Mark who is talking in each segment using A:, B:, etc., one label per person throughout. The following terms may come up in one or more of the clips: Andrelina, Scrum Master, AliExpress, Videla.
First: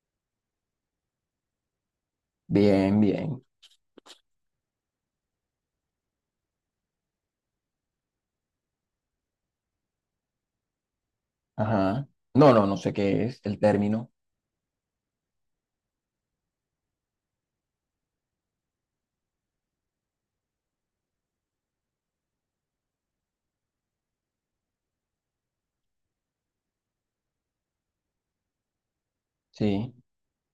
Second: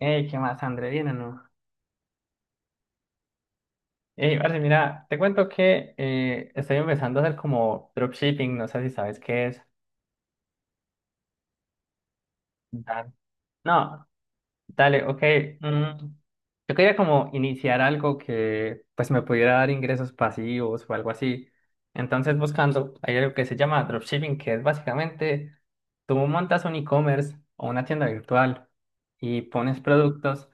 A: Ey, ¿qué más, Andrelina, no?
B: Bien, bien.
A: Ey, parce, mira, te cuento que estoy empezando a hacer como dropshipping, no sé si sabes qué es.
B: Ajá. No sé
A: Ah.
B: qué es el
A: No.
B: término.
A: Dale, ok. mm, Yo quería como iniciar algo que pues me pudiera dar ingresos pasivos o algo así. Entonces buscando, hay algo que se llama dropshipping, que es básicamente tú montas un e-commerce o una tienda virtual y pones
B: Sí,
A: productos,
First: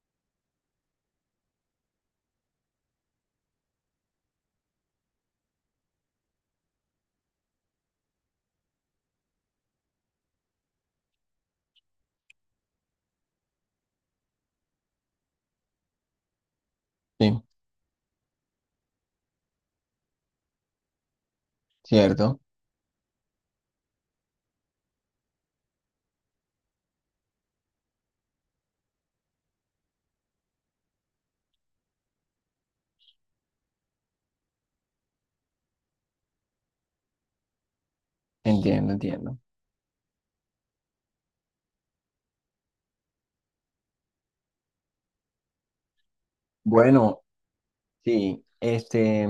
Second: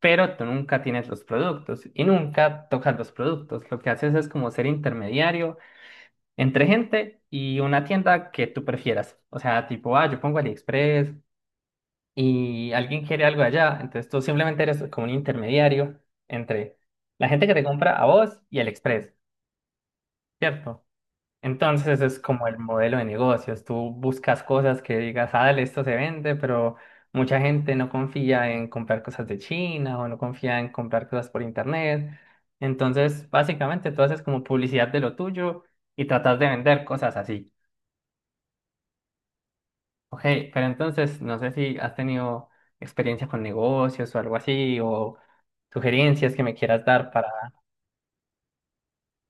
A: pero tú nunca tienes los productos y nunca tocas los productos. Lo que haces es como ser intermediario entre gente y una tienda que tú prefieras. O sea, tipo, ah, yo pongo AliExpress y alguien quiere algo allá, entonces tú simplemente eres como un intermediario entre la
B: sí,
A: gente que te compra a vos y el Express, ¿cierto? Entonces ese es
B: cierto.
A: como el modelo de negocios. Tú buscas cosas que digas, ah, dale, esto se vende, pero mucha gente no confía en comprar cosas de China o no confía en comprar cosas por internet. Entonces, básicamente tú haces como publicidad de lo tuyo y tratas de vender cosas así.
B: Entiendo, entiendo.
A: Ok, pero entonces no sé si has tenido experiencia con negocios o algo así o sugerencias que me quieras dar
B: Bueno,
A: para...
B: sí,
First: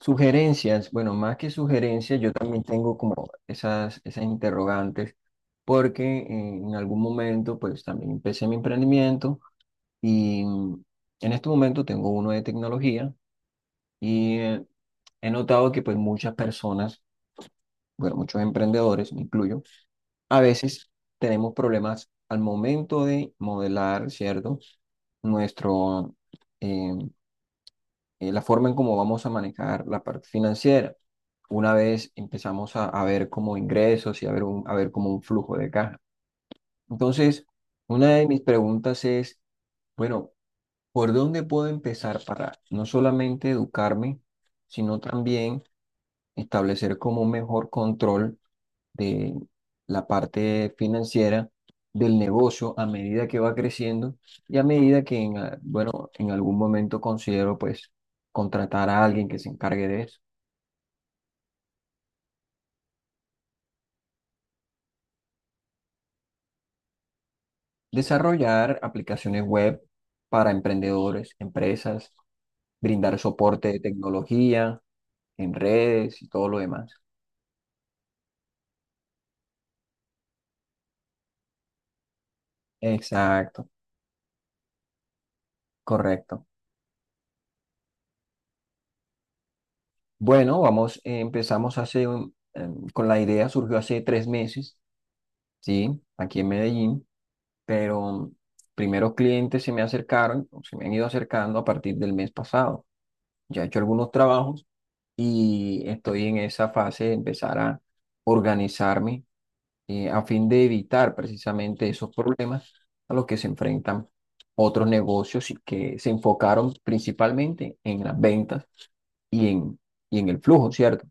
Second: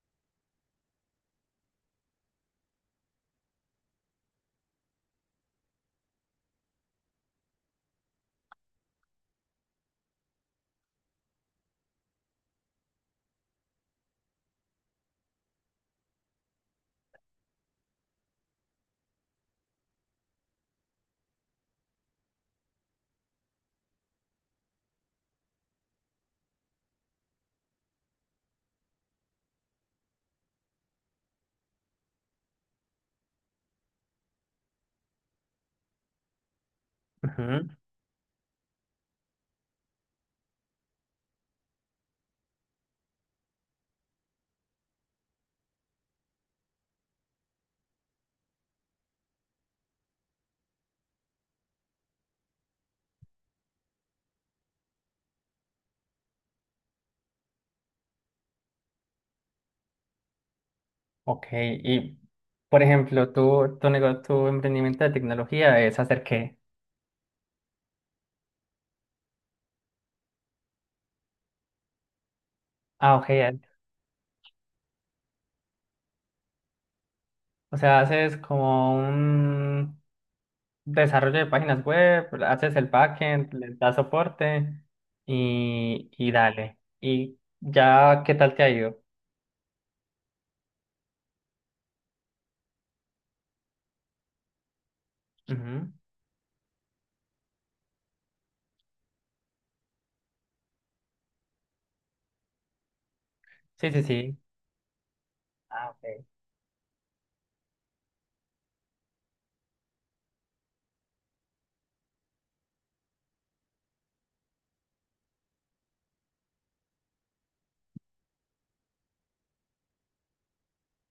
B: sugerencias. Bueno, más que sugerencias, yo también tengo como esas interrogantes, porque en algún momento, pues también empecé mi emprendimiento y en este momento tengo uno de tecnología y he notado que pues muchas personas, bueno, muchos emprendedores, me incluyo, a veces tenemos problemas al momento de modelar, ¿cierto? Nuestro, eh, la forma en cómo vamos a manejar la parte financiera. Una vez empezamos a ver como ingresos y a ver, a ver como un flujo de caja. Entonces,
A: Ujú.
B: una de mis preguntas es, bueno, ¿por dónde puedo empezar para no solamente educarme, sino también establecer como un mejor control de la parte financiera del negocio a medida que va creciendo y a medida que, bueno, en algún momento considero pues contratar a alguien que se encargue de eso.
A: Ok, y por ejemplo, tu emprendimiento de tecnología es hacer, ¿qué?
B: Desarrollar aplicaciones web para emprendedores, empresas,
A: Ah,
B: brindar
A: ok,
B: soporte de tecnología en redes y todo lo demás.
A: o sea, haces como un desarrollo de páginas web, haces el backend,
B: Exacto,
A: le das soporte y
B: correcto.
A: dale. ¿Y ya qué tal te ha ido?
B: Bueno, vamos, empezamos con la idea, surgió hace tres meses,
A: Ujú.
B: ¿sí? Aquí en Medellín. Pero primeros clientes se me acercaron, o se me han ido acercando a partir del mes pasado. Ya he hecho
A: Sí, sí,
B: algunos
A: sí.
B: trabajos y
A: Ah, ok.
B: estoy en esa fase de empezar a organizarme, a fin de evitar precisamente esos problemas a los que se enfrentan otros negocios y que se enfocaron principalmente en las ventas y en, y en el flujo, ¿cierto?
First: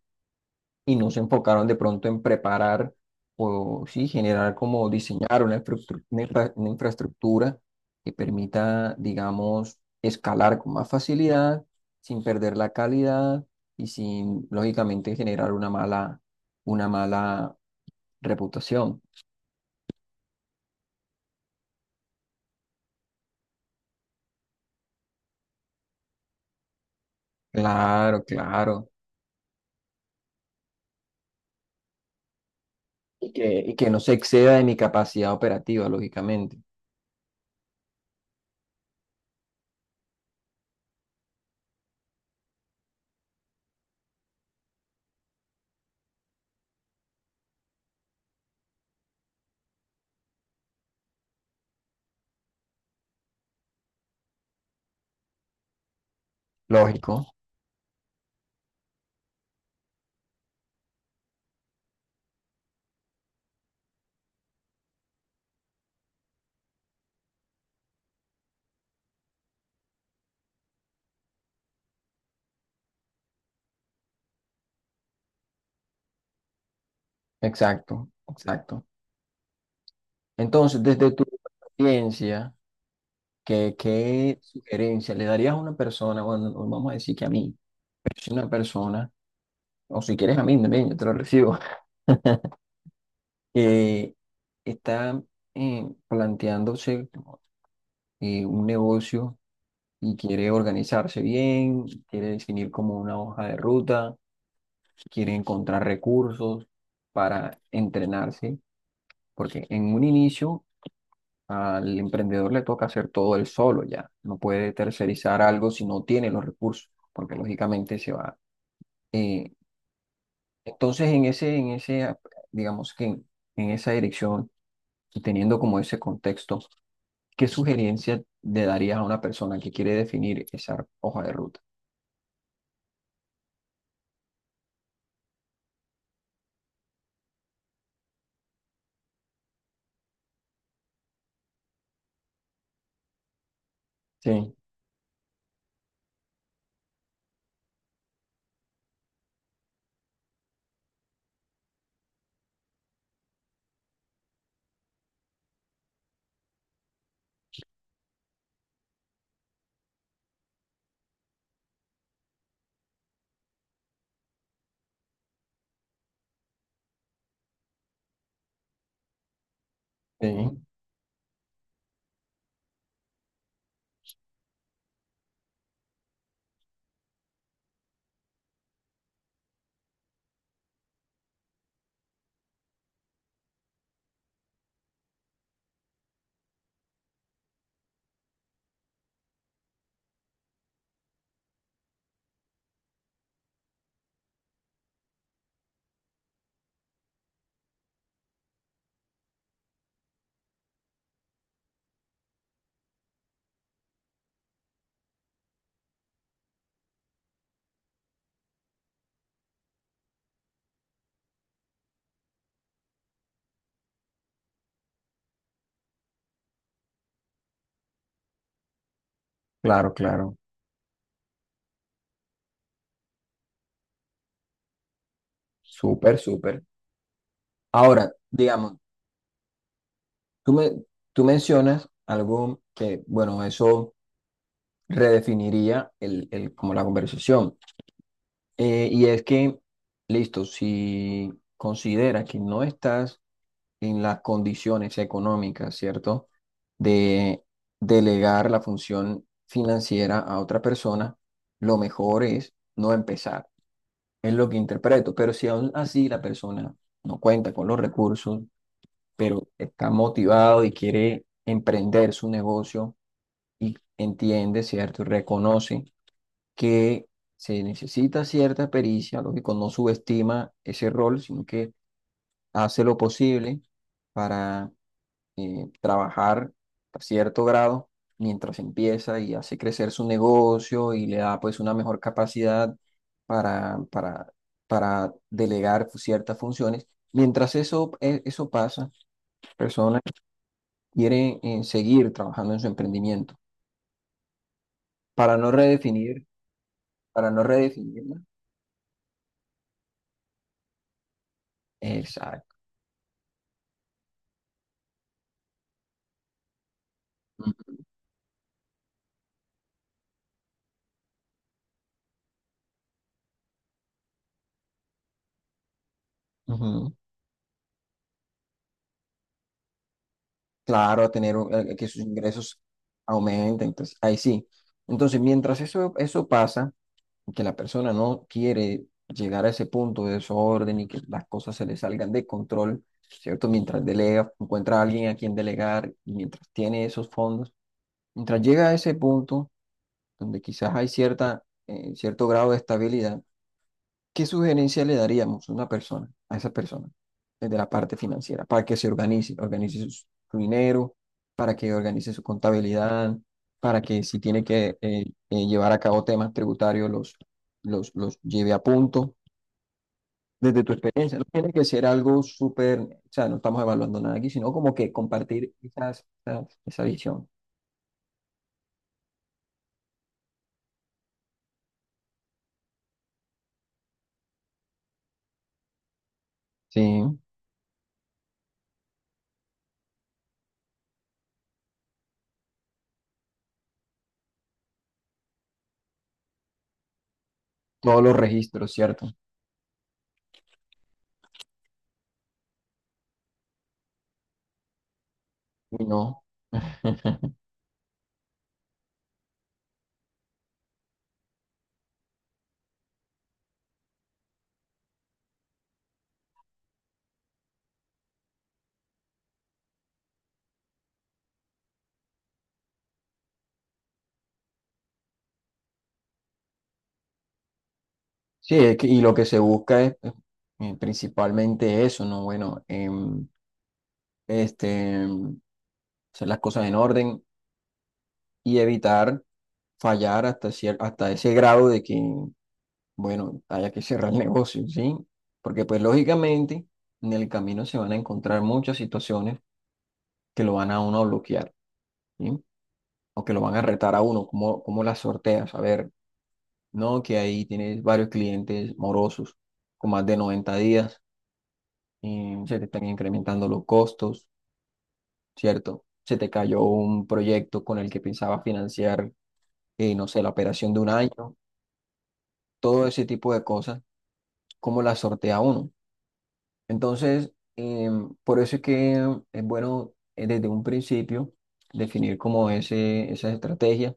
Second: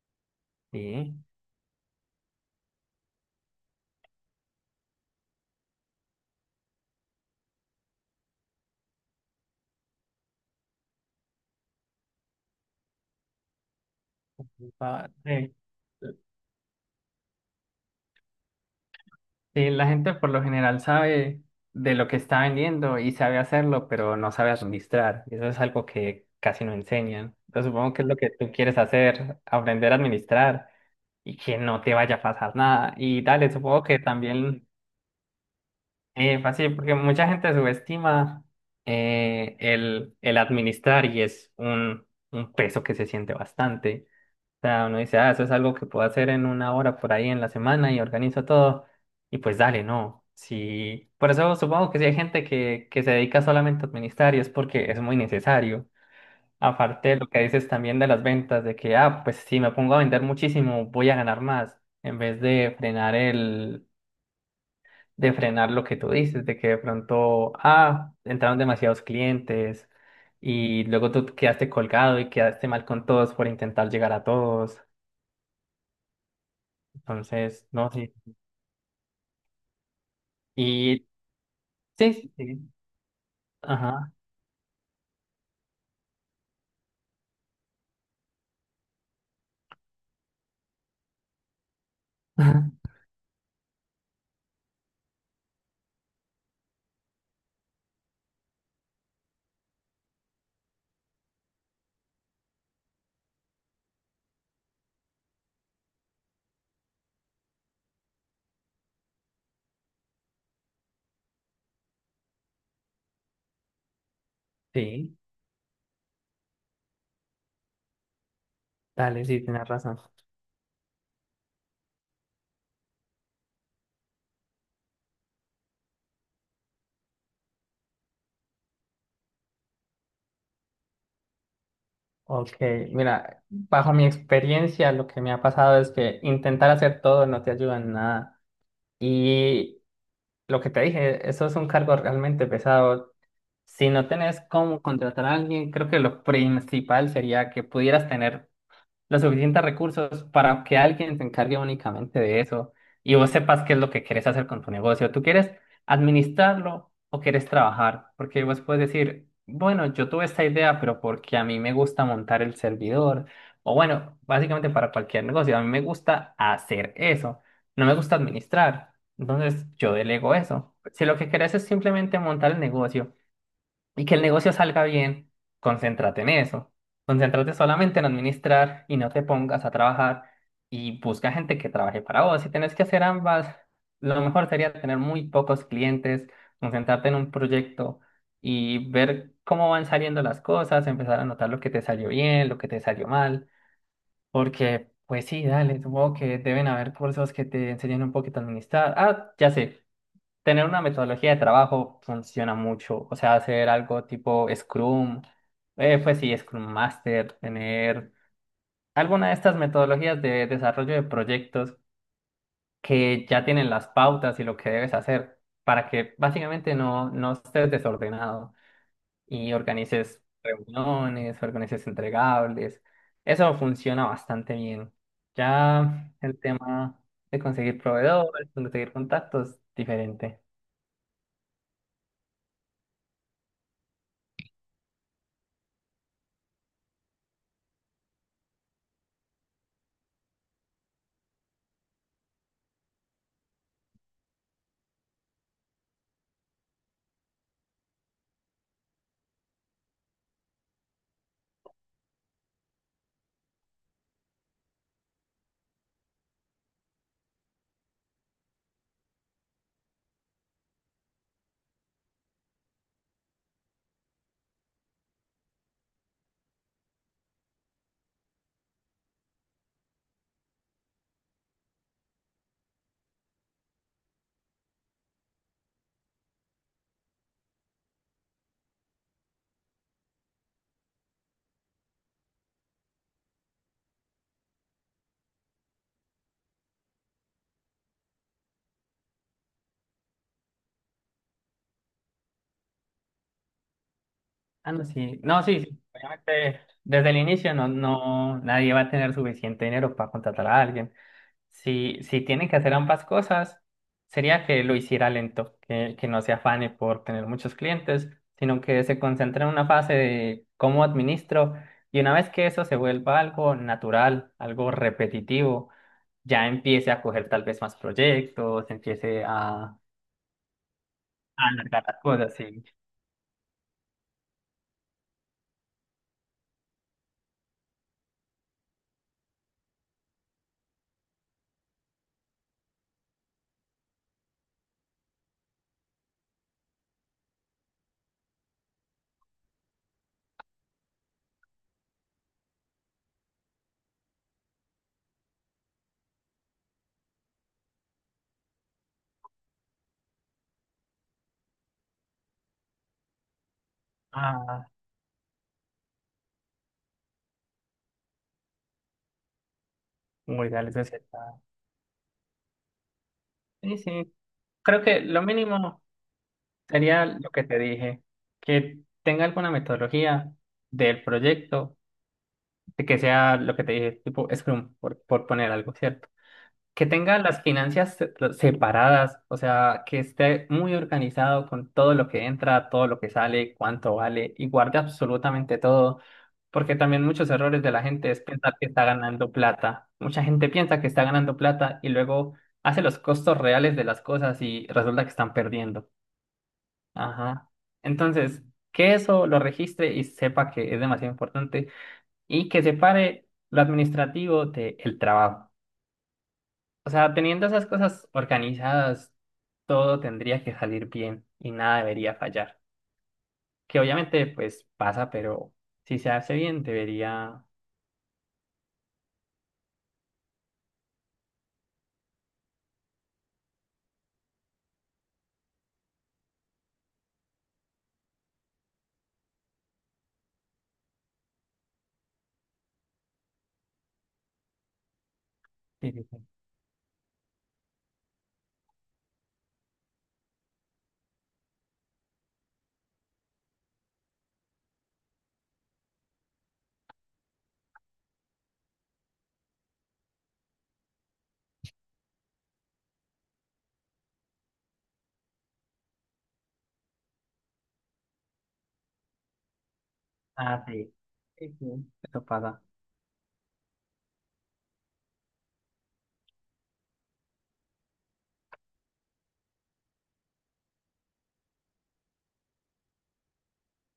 B: Y no
A: Sí.
B: se enfocaron de pronto en preparar o sí, generar como diseñar una una infraestructura que permita, digamos, escalar con más facilidad, sin perder la calidad y sin,
A: Va-
B: lógicamente, generar
A: sí.
B: una mala reputación.
A: Sí, la gente por lo general sabe de lo que está vendiendo y sabe hacerlo, pero no sabe administrar. Y eso es algo que casi no enseñan. Entonces, supongo que es lo
B: Claro,
A: que tú quieres
B: claro.
A: hacer, aprender a administrar y que no te vaya a pasar nada. Y dale,
B: Y
A: supongo
B: que
A: que
B: no se exceda de
A: también
B: mi capacidad operativa, lógicamente.
A: fácil, porque mucha gente subestima el administrar y es un peso que se siente bastante. O sea, uno dice, ah, eso es algo que puedo hacer en una hora por ahí en la semana y organizo todo. Y pues dale, no. Sí, por eso supongo que si hay gente que se dedica solamente a administrar y es porque es muy necesario. Aparte de
B: Lógico,
A: lo que dices también de las ventas, de que, ah, pues si me pongo a vender muchísimo, voy a ganar más, en vez de de frenar lo que tú dices, de que de pronto, ah, entraron demasiados clientes y luego tú quedaste colgado y quedaste mal con todos por intentar llegar a todos. Entonces, no
B: exacto,
A: sé.
B: exacto. Entonces,
A: Y
B: desde tu
A: sí,
B: experiencia,
A: sí.
B: ¿qué,
A: Ajá.
B: qué sugerencia le darías a una persona, bueno, no, vamos a decir que a mí, pero si una persona, o si quieres a mí también, yo te lo recibo, que está planteándose un negocio y quiere organizarse bien, quiere definir como una hoja de ruta, quiere encontrar recursos para entrenarse, porque en un inicio al emprendedor le toca hacer todo él solo ya. No puede
A: Sí,
B: tercerizar algo si no tiene los recursos, porque lógicamente se va.
A: dale, sí,
B: eh,
A: tienes razón.
B: entonces, digamos que en esa dirección y teniendo como ese contexto, ¿qué sugerencia le darías a una persona que quiere definir esa hoja de ruta?
A: Ok, mira, bajo mi experiencia, lo que me ha pasado es que intentar hacer todo no te ayuda en nada. Y lo que te dije, eso es un cargo realmente pesado. Si no tenés
B: Sí,
A: cómo contratar a alguien, creo que lo principal sería que pudieras tener los suficientes recursos para que alguien se encargue únicamente de eso y vos sepas qué es lo que quieres hacer con tu negocio. ¿Tú quieres administrarlo o quieres trabajar? Porque vos puedes decir, bueno, yo tuve esta idea, pero porque a mí me gusta montar el servidor. O bueno, básicamente para cualquier negocio, a mí me gusta hacer eso. No me gusta administrar. Entonces yo delego
B: sí.
A: eso. Si lo que querés es simplemente montar el negocio y que el negocio salga bien, concéntrate en eso. Concéntrate solamente en administrar y no te pongas a trabajar y busca gente que trabaje para vos. Si tenés que hacer ambas, lo mejor sería tener muy pocos clientes, concentrarte en un proyecto y ver cómo van saliendo las cosas, empezar a notar lo que te salió bien, lo que te salió mal, porque pues sí, dale, supongo que deben haber cursos que te enseñen un poquito a administrar. Ah, ya sé, tener una metodología de trabajo funciona mucho. O sea, hacer algo tipo Scrum, pues sí, Scrum Master, tener alguna de estas metodologías de desarrollo de proyectos que ya tienen las pautas y lo que debes hacer para que básicamente no estés desordenado y
B: Claro,
A: organices
B: claro.
A: reuniones, organices entregables. Eso funciona bastante bien. Ya
B: Súper,
A: el
B: súper.
A: tema de conseguir
B: Ahora,
A: proveedores,
B: digamos,
A: conseguir contactos, diferente.
B: tú me, tú mencionas algo que, bueno, eso redefiniría como la conversación. Y es que, listo, si considera que no estás en las condiciones económicas, ¿cierto? De delegar la función financiera a otra persona, lo mejor es no empezar. Es lo que interpreto. Pero si aún así la persona no cuenta con los recursos, pero está motivado y quiere emprender su negocio y entiende, ¿cierto? Y reconoce que se necesita cierta pericia, lógico, no subestima ese rol, sino que hace lo posible para trabajar a cierto grado mientras empieza y hace crecer su negocio y le da pues una mejor capacidad para, para, para delegar ciertas funciones. Mientras eso pasa, personas quieren seguir trabajando en su emprendimiento
A: Ah, no, sí.
B: para
A: No,
B: no
A: sí, sí.
B: redefinir,
A: Obviamente, desde el
B: para no
A: inicio
B: redefinirla.
A: nadie va a tener suficiente dinero para contratar a alguien. Si tienen
B: Exacto.
A: que hacer ambas cosas, sería que lo hiciera lento, que no se afane por tener muchos clientes, sino que se concentre en una fase de cómo administro. Y una vez que eso se vuelva algo natural, algo repetitivo, ya empiece
B: Ujú.
A: a coger tal vez más proyectos, a
B: Claro, a tener a
A: alargar
B: que
A: las
B: sus
A: cosas,
B: ingresos
A: sí.
B: aumenten. Entonces, ahí sí. Entonces, mientras eso pasa, y que la persona no quiere llegar a ese punto de desorden y que las cosas se le salgan de control, ¿cierto? Mientras delega, encuentra a alguien a quien delegar y mientras tiene esos fondos, mientras llega a ese punto donde quizás hay cierta, cierto grado de estabilidad, ¿qué sugerencia le daríamos a una persona, a esa persona, desde la parte financiera, para que se organice, organice su dinero, para que organice su contabilidad, para que si tiene
A: Ah,
B: que llevar a cabo temas tributarios, los lleve a punto?
A: muy
B: Desde
A: real,
B: tu
A: eso es
B: experiencia,
A: cierto.
B: no tiene que ser algo súper, o sea, no estamos
A: Sí,
B: evaluando
A: sí.
B: nada aquí, sino como
A: Creo
B: que
A: que lo
B: compartir
A: mínimo
B: esa
A: sería
B: visión.
A: lo que te dije, que tenga alguna metodología del proyecto, de que sea lo que te dije, tipo Scrum, por poner algo, ¿cierto?
B: Sí,
A: Que tenga las finanzas separadas, o sea, que esté muy organizado con todo lo que entra, todo lo que sale, cuánto vale y guarde absolutamente todo, porque también muchos errores de la
B: todos
A: gente
B: los
A: es pensar que
B: registros,
A: está
B: ¿cierto?
A: ganando plata. Mucha gente piensa que está ganando plata y luego hace los costos reales de las cosas y resulta que están
B: Y
A: perdiendo.
B: no.
A: Ajá. Entonces, que eso lo registre y sepa que es demasiado importante y que separe lo administrativo del trabajo. O sea, teniendo esas cosas organizadas, todo tendría que salir bien y nada debería fallar. Que obviamente, pues pasa, pero si se hace bien, debería.
B: Sí, y lo que se busca es principalmente eso, ¿no? Bueno, este, em, hacer las cosas en orden y evitar fallar hasta, hasta ese grado de que, bueno, haya que cerrar el negocio, ¿sí? Porque pues
A: Sí, sí, sí.
B: lógicamente en el camino se van a encontrar muchas situaciones que lo van a uno a bloquear, ¿sí? O que lo van a retar a uno, ¿cómo, cómo las sorteas? A ver, no, que ahí tienes varios clientes morosos con más de 90 días, se te están incrementando los costos, ¿cierto? Se te cayó un proyecto con el que pensaba financiar, no sé, la
A: Ah,
B: operación de un
A: sí.
B: año,
A: Sí, sí. Eso pasa.
B: todo ese tipo de cosas, ¿cómo las sortea uno? Entonces, por eso es que es bueno, desde un principio definir como esa estrategia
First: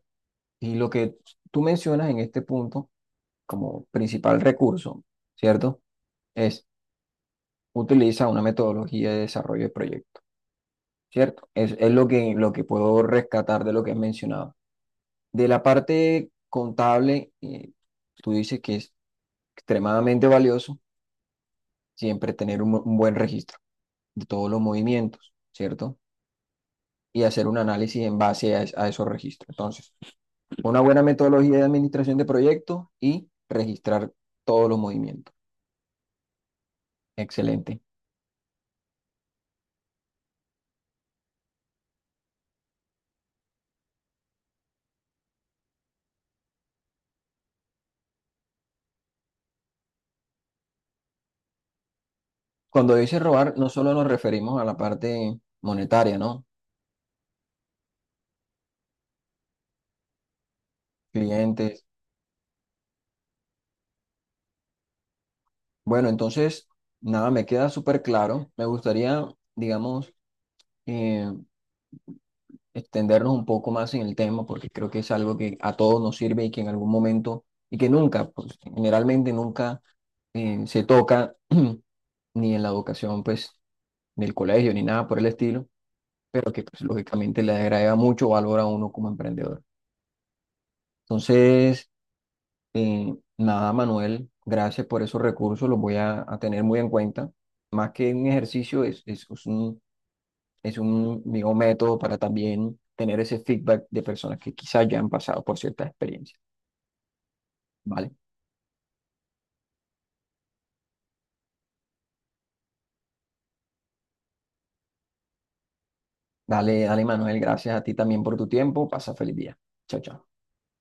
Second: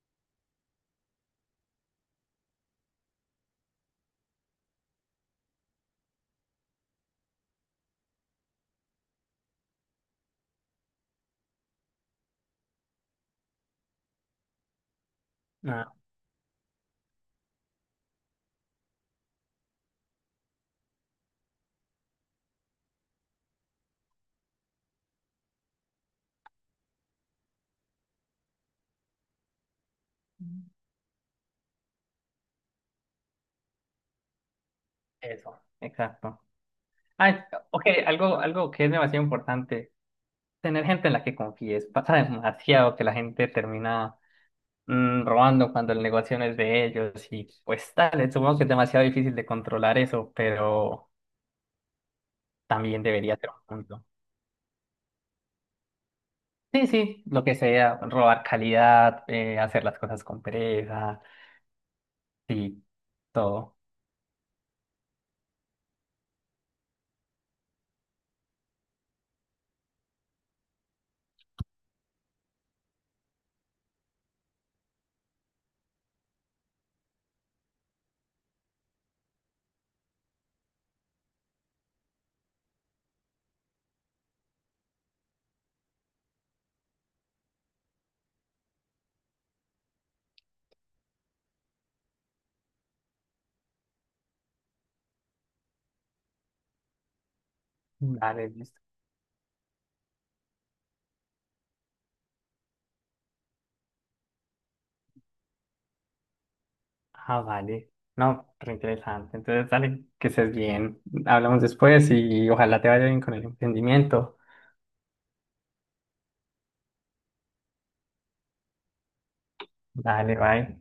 B: y lo que tú mencionas en este punto como principal recurso, ¿cierto? Es utiliza una metodología de desarrollo de proyecto. ¿Cierto? Es lo que puedo rescatar de lo que has mencionado. De la
A: Ah,
B: parte contable, tú dices que es extremadamente valioso siempre tener un buen registro de todos los movimientos, ¿cierto? Y hacer un análisis en base a, a esos registros. Entonces, una buena metodología de administración de proyectos y registrar todos los movimientos.
A: eso, exacto. Ah,
B: Excelente.
A: ok, algo que es demasiado importante. Tener gente en la que confíes. Pasa demasiado que la gente termina robando cuando el negocio no es de ellos. Y pues tal, supongo que es demasiado difícil de controlar eso, pero
B: Cuando
A: también
B: dices
A: debería ser
B: robar,
A: un
B: no solo
A: punto.
B: nos referimos a la parte monetaria, ¿no?
A: Sí, sí, lo que sea, robar calidad, hacer las cosas con pereza,
B: Clientes.
A: sí, todo.
B: Bueno, entonces, nada, me queda súper claro. Me gustaría, digamos, eh, extendernos un poco más en el tema porque creo que es algo que a todos nos sirve y que en algún momento, y que nunca, pues generalmente nunca se toca ni en la educación, pues, del colegio ni nada por el estilo, pero que pues lógicamente le agrega mucho valor a uno como emprendedor. Entonces, nada, Manuel, gracias por esos recursos, los voy a tener muy en cuenta. Más que un
A: Dale, listo.
B: ejercicio, es es un, digo, método para también tener ese feedback de personas que quizás ya han pasado por ciertas experiencias,
A: Ah, vale.
B: ¿vale?
A: No, re interesante. Entonces, dale, que estés bien. Hablamos después y ojalá te vaya bien con el emprendimiento.
B: Dale, dale, Manuel, gracias a ti también por tu tiempo. Pasa feliz día. Chao, chao.
A: Dale, bye.